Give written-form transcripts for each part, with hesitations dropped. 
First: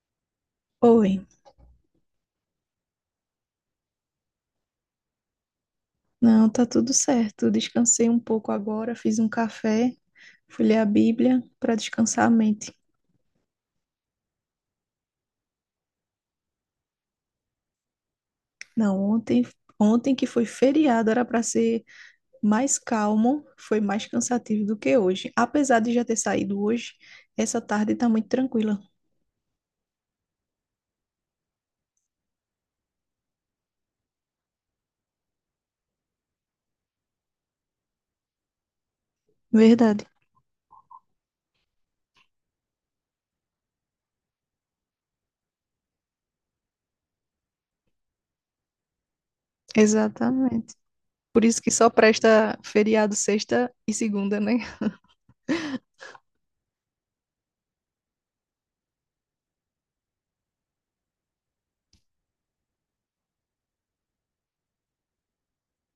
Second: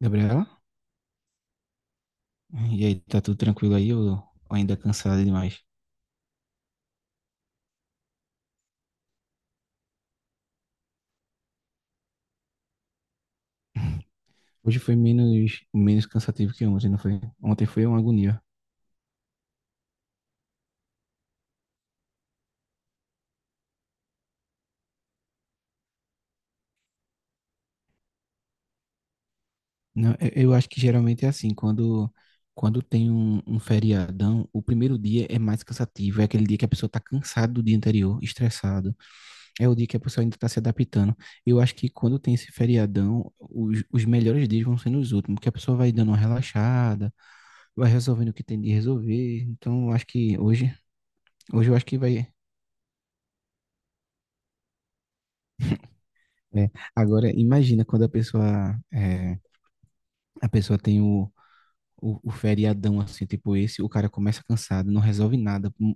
Gabriela? Oi, E aí, tá tudo tranquilo aí ou ainda cansada demais? não, tá tudo certo. Descansei um pouco agora, fiz um café, fui ler a Bíblia para descansar a mente. Hoje foi menos cansativo que ontem, não foi? Ontem foi uma agonia. Não, ontem, ontem que foi feriado, era para ser mais calmo, foi mais cansativo do que hoje. Apesar de já ter saído hoje, essa tarde tá muito tranquila. Não, eu acho que geralmente é assim, quando tem um feriadão, o primeiro dia é mais cansativo, é aquele dia que a pessoa tá cansada do dia anterior, estressado, é o dia que a Verdade, pessoa ainda tá se adaptando. Eu acho que quando tem esse feriadão, os melhores dias vão sendo os últimos, que a pessoa vai dando uma relaxada, vai resolvendo o que tem de resolver. Então, eu acho que exatamente. Por isso que hoje eu acho só que vai presta feriado sexta e segunda, né? né? Agora, imagina quando a pessoa, a pessoa tem o feriadão assim, tipo esse, o cara começa cansado, não resolve nada.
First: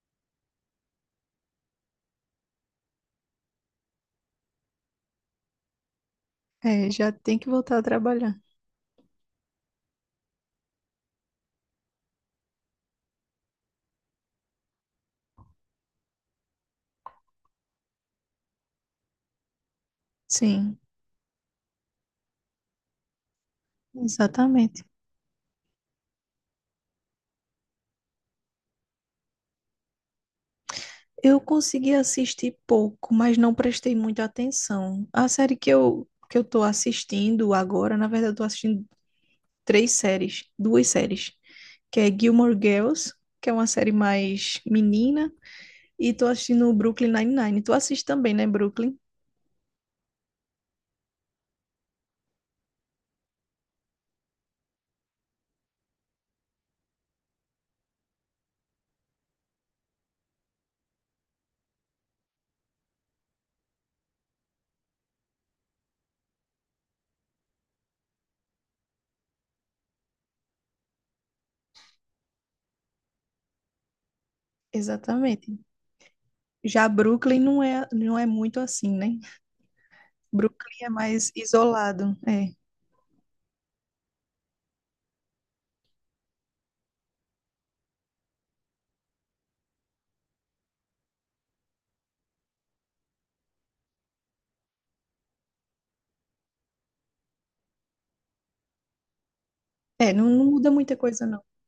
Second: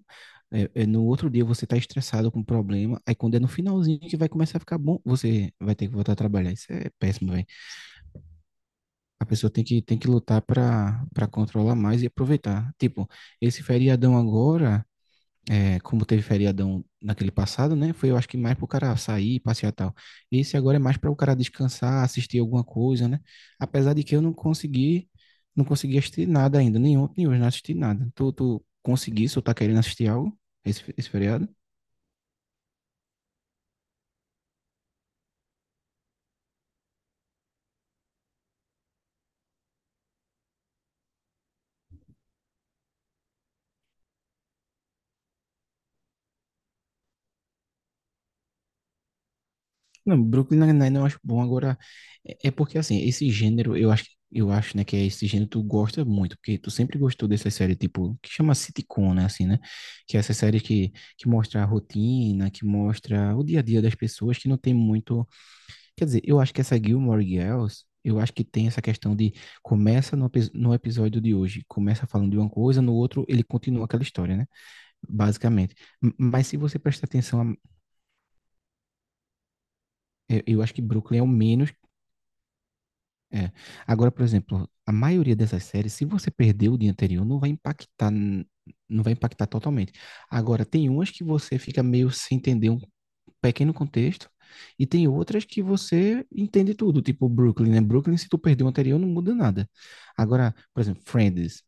No outro dia você tá estressado com um problema, aí quando é no finalzinho que vai começar a ficar bom, você vai ter que voltar a trabalhar. Isso É, é já péssimo, tem velho. que voltar a trabalhar. A pessoa tem que lutar para controlar mais e aproveitar. Tipo, esse feriadão agora é, como teve feriadão naquele passado, né? Foi, eu acho que mais para o cara sair, passear e tal. Esse agora Sim, é mais para o cara descansar, assistir alguma coisa, né? Apesar de que eu exatamente. Não consegui assistir nada ainda, nem ontem, nem hoje, não assisti nada. Tu conseguisse ou tá querendo assistir algo esse Eu feriado? consegui assistir pouco, mas não prestei muita atenção. A série que eu tô assistindo agora, na verdade, eu tô assistindo três séries, duas séries, que é Gilmore Girls, que é uma série mais menina, e tô assistindo Brooklyn Nine-Nine. Tu assiste também, né, Brooklyn? Não, Brooklyn Nine-Nine eu acho bom. Agora, é porque assim, esse gênero, eu acho, né, que é esse gênero que tu gosta muito, porque tu sempre gostou dessa série, tipo, que chama sitcom, né, assim, né? Que é essa série que mostra a rotina, que mostra o dia a dia das pessoas, que não tem muito. Quer dizer, eu acho que essa Gilmore Girls, eu acho que tem essa questão de começa no episódio de hoje, começa falando de uma coisa, no outro ele continua aquela história, né? Exatamente. Basicamente. Mas se você Já prestar Brooklyn atenção, não é não é muito assim, né? eu acho que Brooklyn é Brooklyn é o mais menos. isolado, é. É. Agora, por exemplo, a maioria dessas séries, se você perdeu o dia anterior, não vai não vai impactar totalmente. Agora, tem umas que você fica meio sem entender um pequeno contexto, e tem outras que você entende tudo, tipo Brooklyn, né? Brooklyn, se tu perdeu o anterior, não muda nada. É, não, não Agora, muda por muita exemplo, coisa não. Friends,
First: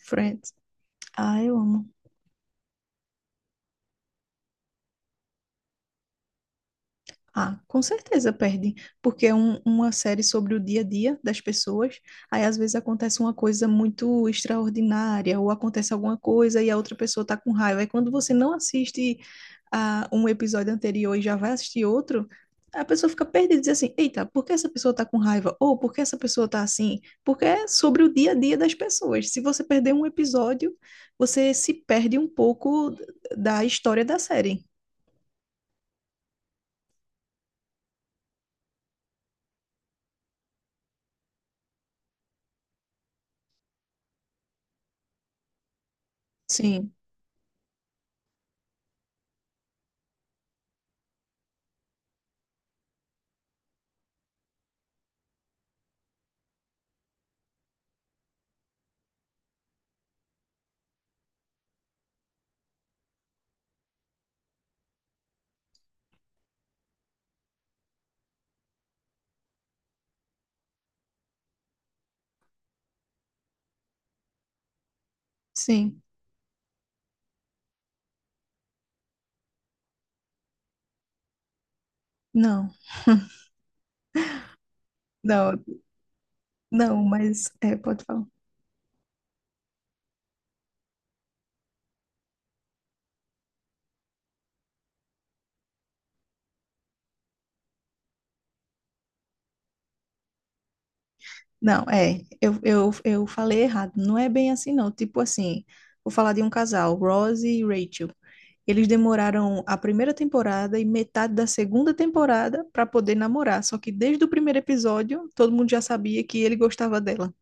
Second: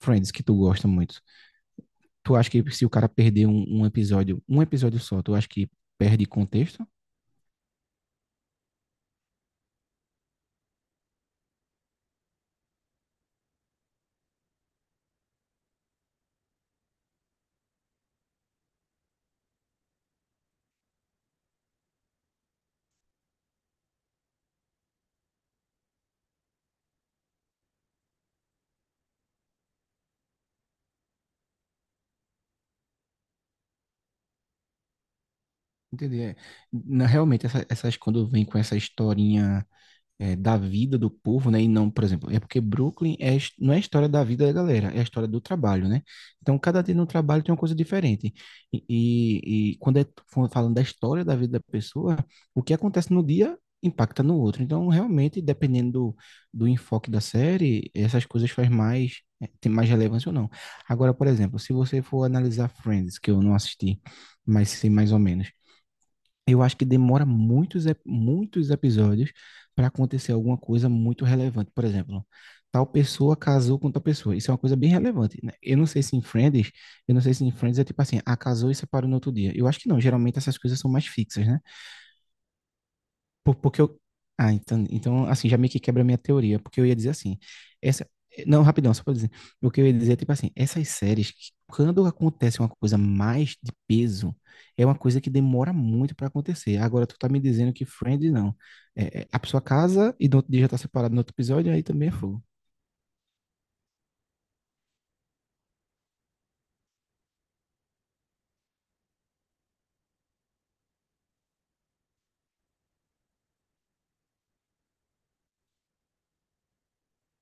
Friends que tu gosta muito. Ah, eu amo. Tu acha que se o cara perder um episódio só, tu acha que perde contexto? Ah, com certeza perde, porque é uma série sobre o dia a dia das pessoas. Aí às vezes acontece uma coisa muito extraordinária, ou acontece alguma coisa e a outra pessoa tá com raiva. Aí quando você não assiste a um episódio anterior e já vai assistir outro, a pessoa fica perdida e diz assim: Eita, por que essa pessoa tá com raiva? Ou por que essa pessoa tá assim? Porque é sobre o dia a dia das pessoas. Se você perder um episódio, você se perde um pouco da história da série. Entendi. É. Realmente, essas quando vem com essa historinha. É, da vida do povo, né? E não, por exemplo, é porque Brooklyn é, não é a história da vida da galera, é a história do trabalho, né? Então, cada dia Sim, no trabalho tem uma coisa diferente. E quando é falando da história da vida da pessoa, o que acontece no dia impacta no outro. Então, realmente, dependendo do enfoque da série, essas coisas faz mais, é, tem mais relevância ou não. Agora, por exemplo, se você for analisar Friends, que eu não assisti, mas sei mais ou menos eu acho que demora muitos episódios para acontecer alguma coisa muito relevante. Por exemplo, tal pessoa casou com tal pessoa. Isso é uma coisa bem relevante, né? Eu não sim. sei se em eu não sei se em Friends é tipo assim, ah, casou e separou no outro dia. Eu acho que não, geralmente essas coisas são mais fixas, né? Não. Porque eu. Ah, assim, já Não, meio que quebra a minha teoria, porque eu ia não, dizer assim, mas é, pode essa. falar. Não, rapidão, só pra dizer. O que eu ia dizer é, tipo assim, essas séries, que quando acontece uma coisa mais de peso, é uma coisa que demora muito pra acontecer. Agora, tu tá me dizendo que Friends não. A pessoa casa e no outro dia já tá separado no outro episódio, aí Não, também é é, fogo. eu falei errado. Não é bem assim, não. Tipo assim, vou falar de um casal, Ross e Rachel. Eles demoraram a primeira temporada e metade da segunda temporada para poder namorar. Só que desde o primeiro episódio, todo mundo já sabia que ele gostava dela.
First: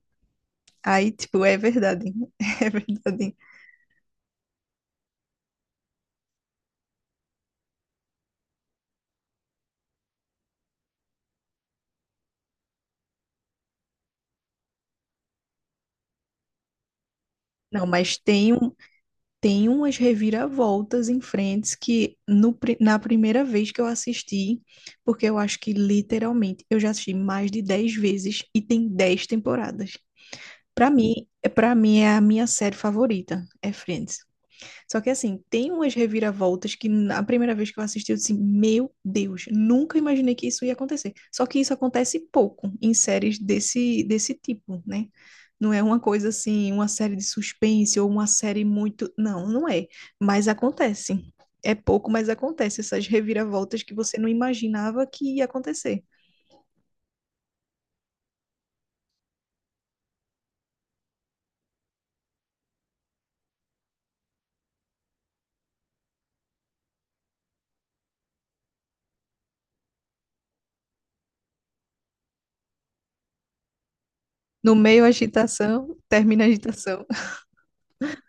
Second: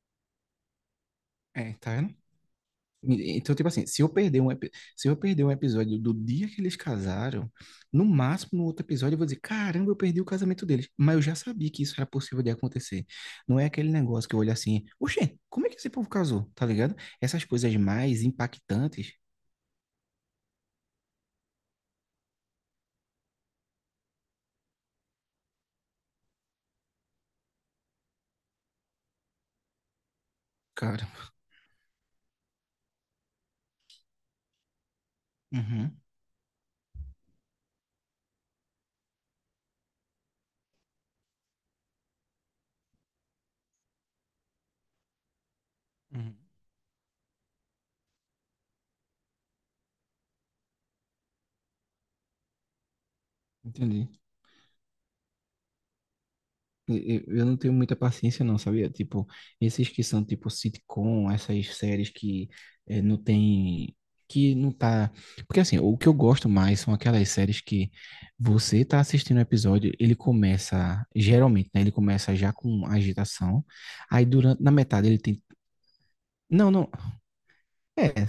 Aí, tipo, é É, tá. verdade. É verdade. Então, tipo assim, se eu perder se eu perder um episódio do dia que eles casaram, no máximo no outro episódio eu vou dizer, caramba, eu perdi o casamento deles. Mas eu já sabia que isso era possível de acontecer. Não é aquele negócio que eu olho assim, oxê, como é que esse povo casou? Tá ligado? Essas coisas Não, mas mais tem um. impactantes, Tem umas reviravoltas em frentes que no, pri- na primeira vez que eu assisti, porque eu acho que literalmente eu já assisti mais de 10 vezes e tem 10 temporadas. Pra cara. mim, é para mim é a minha série favorita, é Friends. Só que assim, tem umas Uhum. reviravoltas que na primeira vez que eu assisti, eu disse, assim, meu Deus, nunca imaginei que isso ia acontecer. Só que isso acontece pouco em séries desse tipo, né? Não é uma coisa Uhum. assim, uma série de suspense ou uma série muito. Não, não é. Mas acontece. É pouco, mas acontece essas reviravoltas que Entendi. você não imaginava que ia acontecer. Eu não tenho muita paciência, não, sabia? Tipo, esses que são tipo sitcom, essas séries que não tem. Que não tá. Porque assim, o que eu gosto mais são aquelas séries que você tá assistindo o episódio, ele começa, geralmente, né? Ele começa já com agitação. Aí durante, na No meio, a metade ele tem. agitação, termina a Não, não. agitação. É,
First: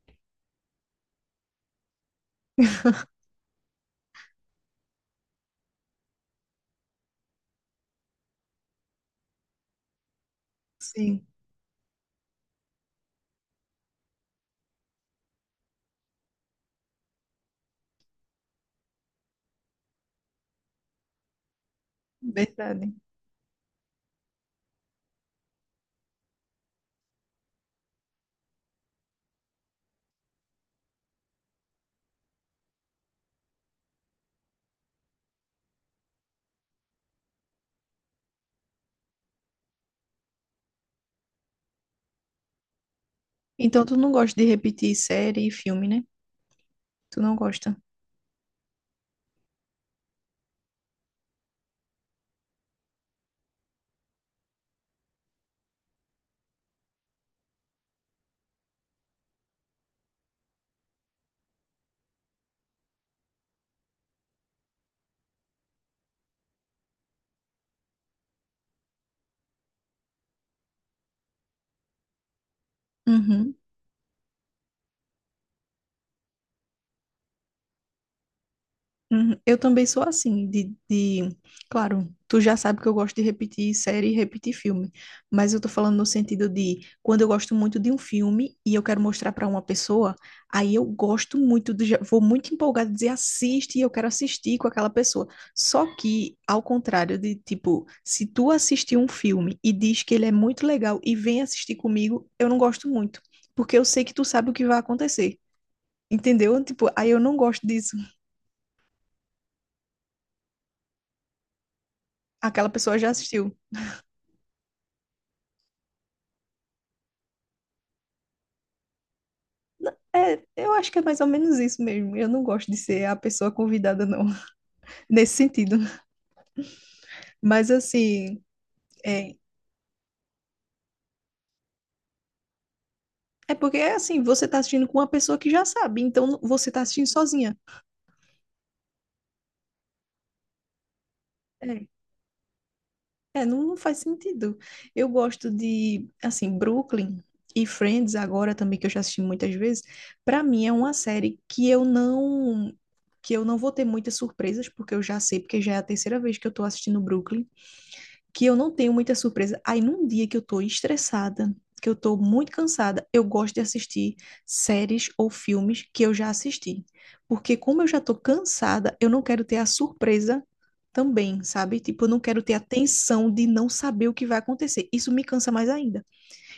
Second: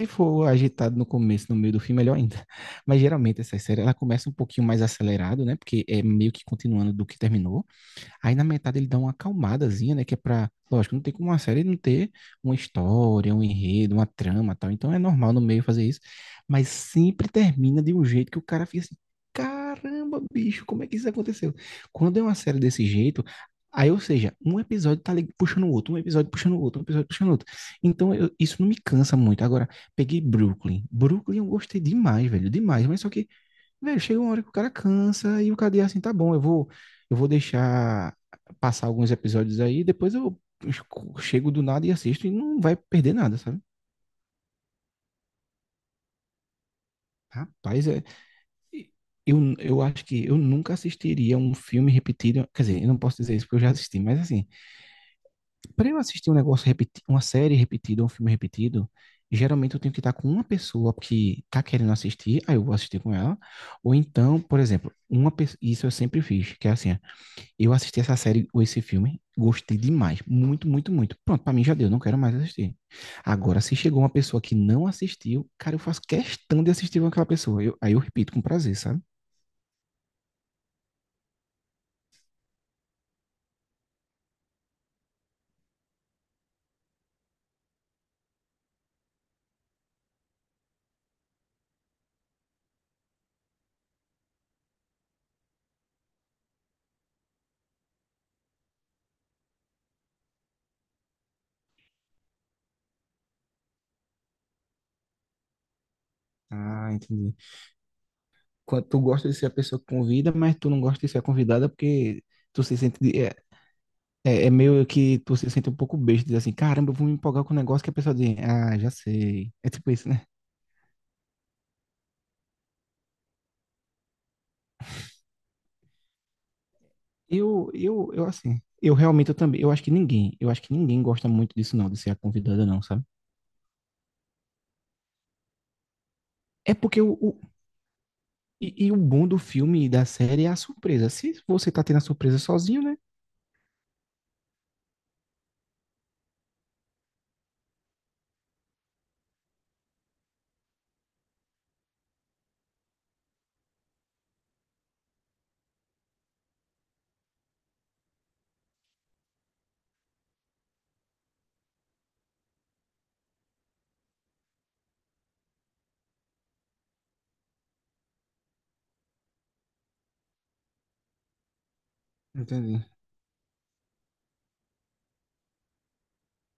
se for agitado no começo, no meio do fim, melhor ainda. Mas geralmente essa série, ela começa um pouquinho mais acelerado, né? Porque é meio que continuando do que terminou. Aí na metade ele dá uma acalmadazinha, né? Que é pra. Lógico, não tem Sim. como uma série não ter uma história, um enredo, uma trama e tal. Então é normal no meio fazer isso. Mas sempre termina de um jeito que o cara fica assim: caramba, bicho, como é que isso aconteceu? Quando é uma série desse Verdade. jeito. Aí, ou seja, um episódio tá ali puxando o outro, um episódio puxando o outro, um episódio puxando o outro. Então, isso não me cansa muito. Agora, peguei Brooklyn. Brooklyn eu gostei demais, velho, demais. Mas só que velho, chega uma hora que o cara cansa e o cara diz assim, tá bom, eu vou deixar passar alguns episódios aí, depois eu chego do nada e assisto e não vai perder nada, sabe? Então tu não gosta de repetir série e filme, né? Tu não gosta. Rapaz, é, eu acho que eu nunca assistiria um filme repetido, quer dizer, eu não posso dizer isso porque eu já assisti, mas assim, para eu assistir um negócio repetido, uma série repetida, um filme repetido, geralmente eu tenho que estar com uma pessoa que tá querendo assistir, aí eu vou assistir com ela, ou então, por exemplo, isso eu sempre fiz, que é assim, eu assisti essa série ou esse filme, gostei demais, muito, muito, muito. Pronto, pra mim já deu, não quero mais assistir. Uhum. Agora, se chegou uma pessoa que não assistiu, cara, eu faço questão de assistir com aquela pessoa. Aí eu repito com prazer, sabe? Uhum. Eu também sou assim. Claro, tu já sabe que eu gosto de repetir série e repetir filme, mas eu tô falando no sentido de quando eu gosto muito de um filme e eu quero mostrar pra uma pessoa, aí eu gosto muito, do... já- vou muito empolgada dizer assiste e eu quero assistir com aquela pessoa. Só que, ao contrário de, tipo, se tu assistir um filme e diz que ele é muito legal e vem assistir comigo, eu não gosto muito, porque eu sei que tu sabe o que vai acontecer. Entendeu? Tipo, Ah, aí eu entendi. não gosto disso. Quando tu gosta de ser a pessoa que convida, mas tu não gosta de ser a convidada porque tu Aquela se pessoa sente. já assistiu. É meio que tu se sente um pouco besta, diz assim, caramba, eu vou me empolgar com um negócio que a pessoa diz, ah, já sei. É tipo isso, né? É, eu acho que é mais ou menos isso mesmo. Eu não gosto de ser a pessoa convidada, não, nesse sentido. Mas Eu assim, assim. Eu realmente é, eu também, eu acho que eu acho que ninguém gosta muito disso não, de ser a convidada não, sabe? é porque é assim, você tá assistindo com uma pessoa que já sabe, então não- você É tá porque assistindo sozinha. E o bom do filme e da série é a surpresa. Se você tá É, tendo a surpresa sozinho, né? é, não, não faz sentido. Eu gosto de, assim, Brooklyn e Friends agora também, que eu já assisti muitas vezes, pra mim é uma série que eu não vou ter muitas surpresas, porque eu já sei, porque já é a terceira vez que eu tô assistindo Brooklyn. Que eu não tenho muita surpresa. Aí num dia que eu tô estressada, que eu tô muito cansada, eu gosto de assistir séries ou filmes que eu já assisti. Porque como eu já tô cansada, eu não quero ter a surpresa também, sabe? Tipo, eu não quero ter a Entendi. tensão de não saber o que vai acontecer. Isso me cansa mais ainda.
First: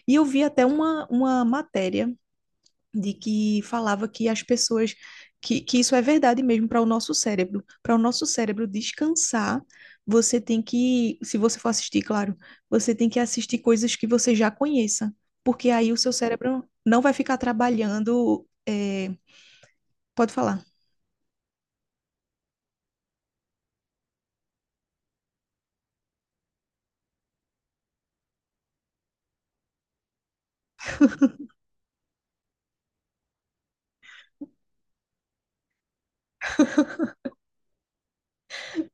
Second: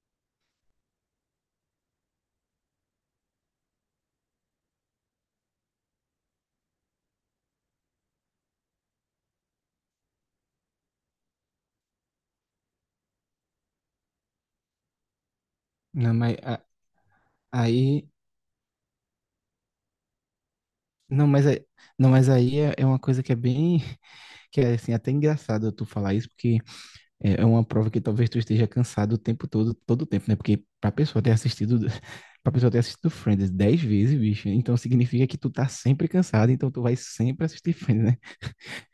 E eu vi até uma matéria de que falava que as pessoas que isso é verdade mesmo para o nosso cérebro. Para o nosso cérebro descansar, você tem que, se você for assistir, claro, você tem que assistir coisas que você já conheça, porque aí o seu Não, mas cérebro não vai ficar aí. trabalhando. Pode falar. Não, não, mas aí é uma coisa que é bem. Que é assim, até engraçado tu falar isso, porque é uma prova que talvez tu esteja cansado o tempo todo, todo o tempo, né? Porque pra pessoa ter assistido. Pra pessoa ter assistido Friends 10 vezes, bicho, então significa que tu tá sempre cansado, então tu vai sempre assistir Friends, né?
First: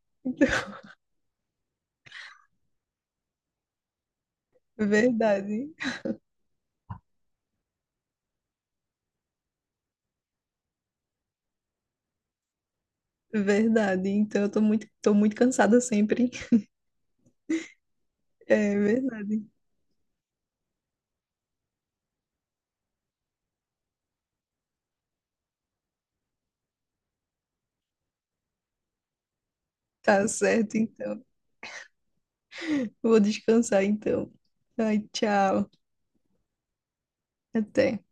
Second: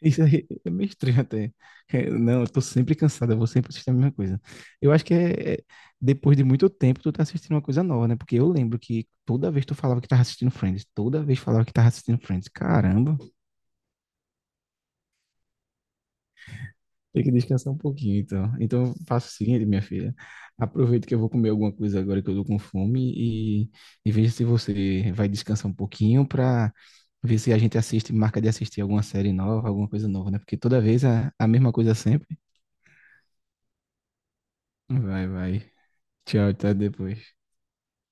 Isso aí é meio estranho até. É, não, eu tô sempre cansado, eu vou sempre assistir a mesma coisa. Eu acho que Verdade, depois de muito tempo tu tá assistindo uma coisa nova, né? Porque eu lembro que toda vez tu falava que tava assistindo Friends, toda vez falava que tava assistindo Friends. Caramba, verdade. Então eu tô muito cansada sempre. tem que descansar um pouquinho, então. É Então eu faço o verdade. seguinte, minha filha, aproveito que eu vou comer alguma coisa agora que eu tô com fome e, e veja se você vai descansar um pouquinho pra ver se a gente assiste, marca de assistir alguma série nova, alguma coisa Tá nova, né? Porque certo, toda vez então. A mesma coisa sempre. Vou descansar, então. Ai, Vai, tchau. vai. Tchau, até depois. Até.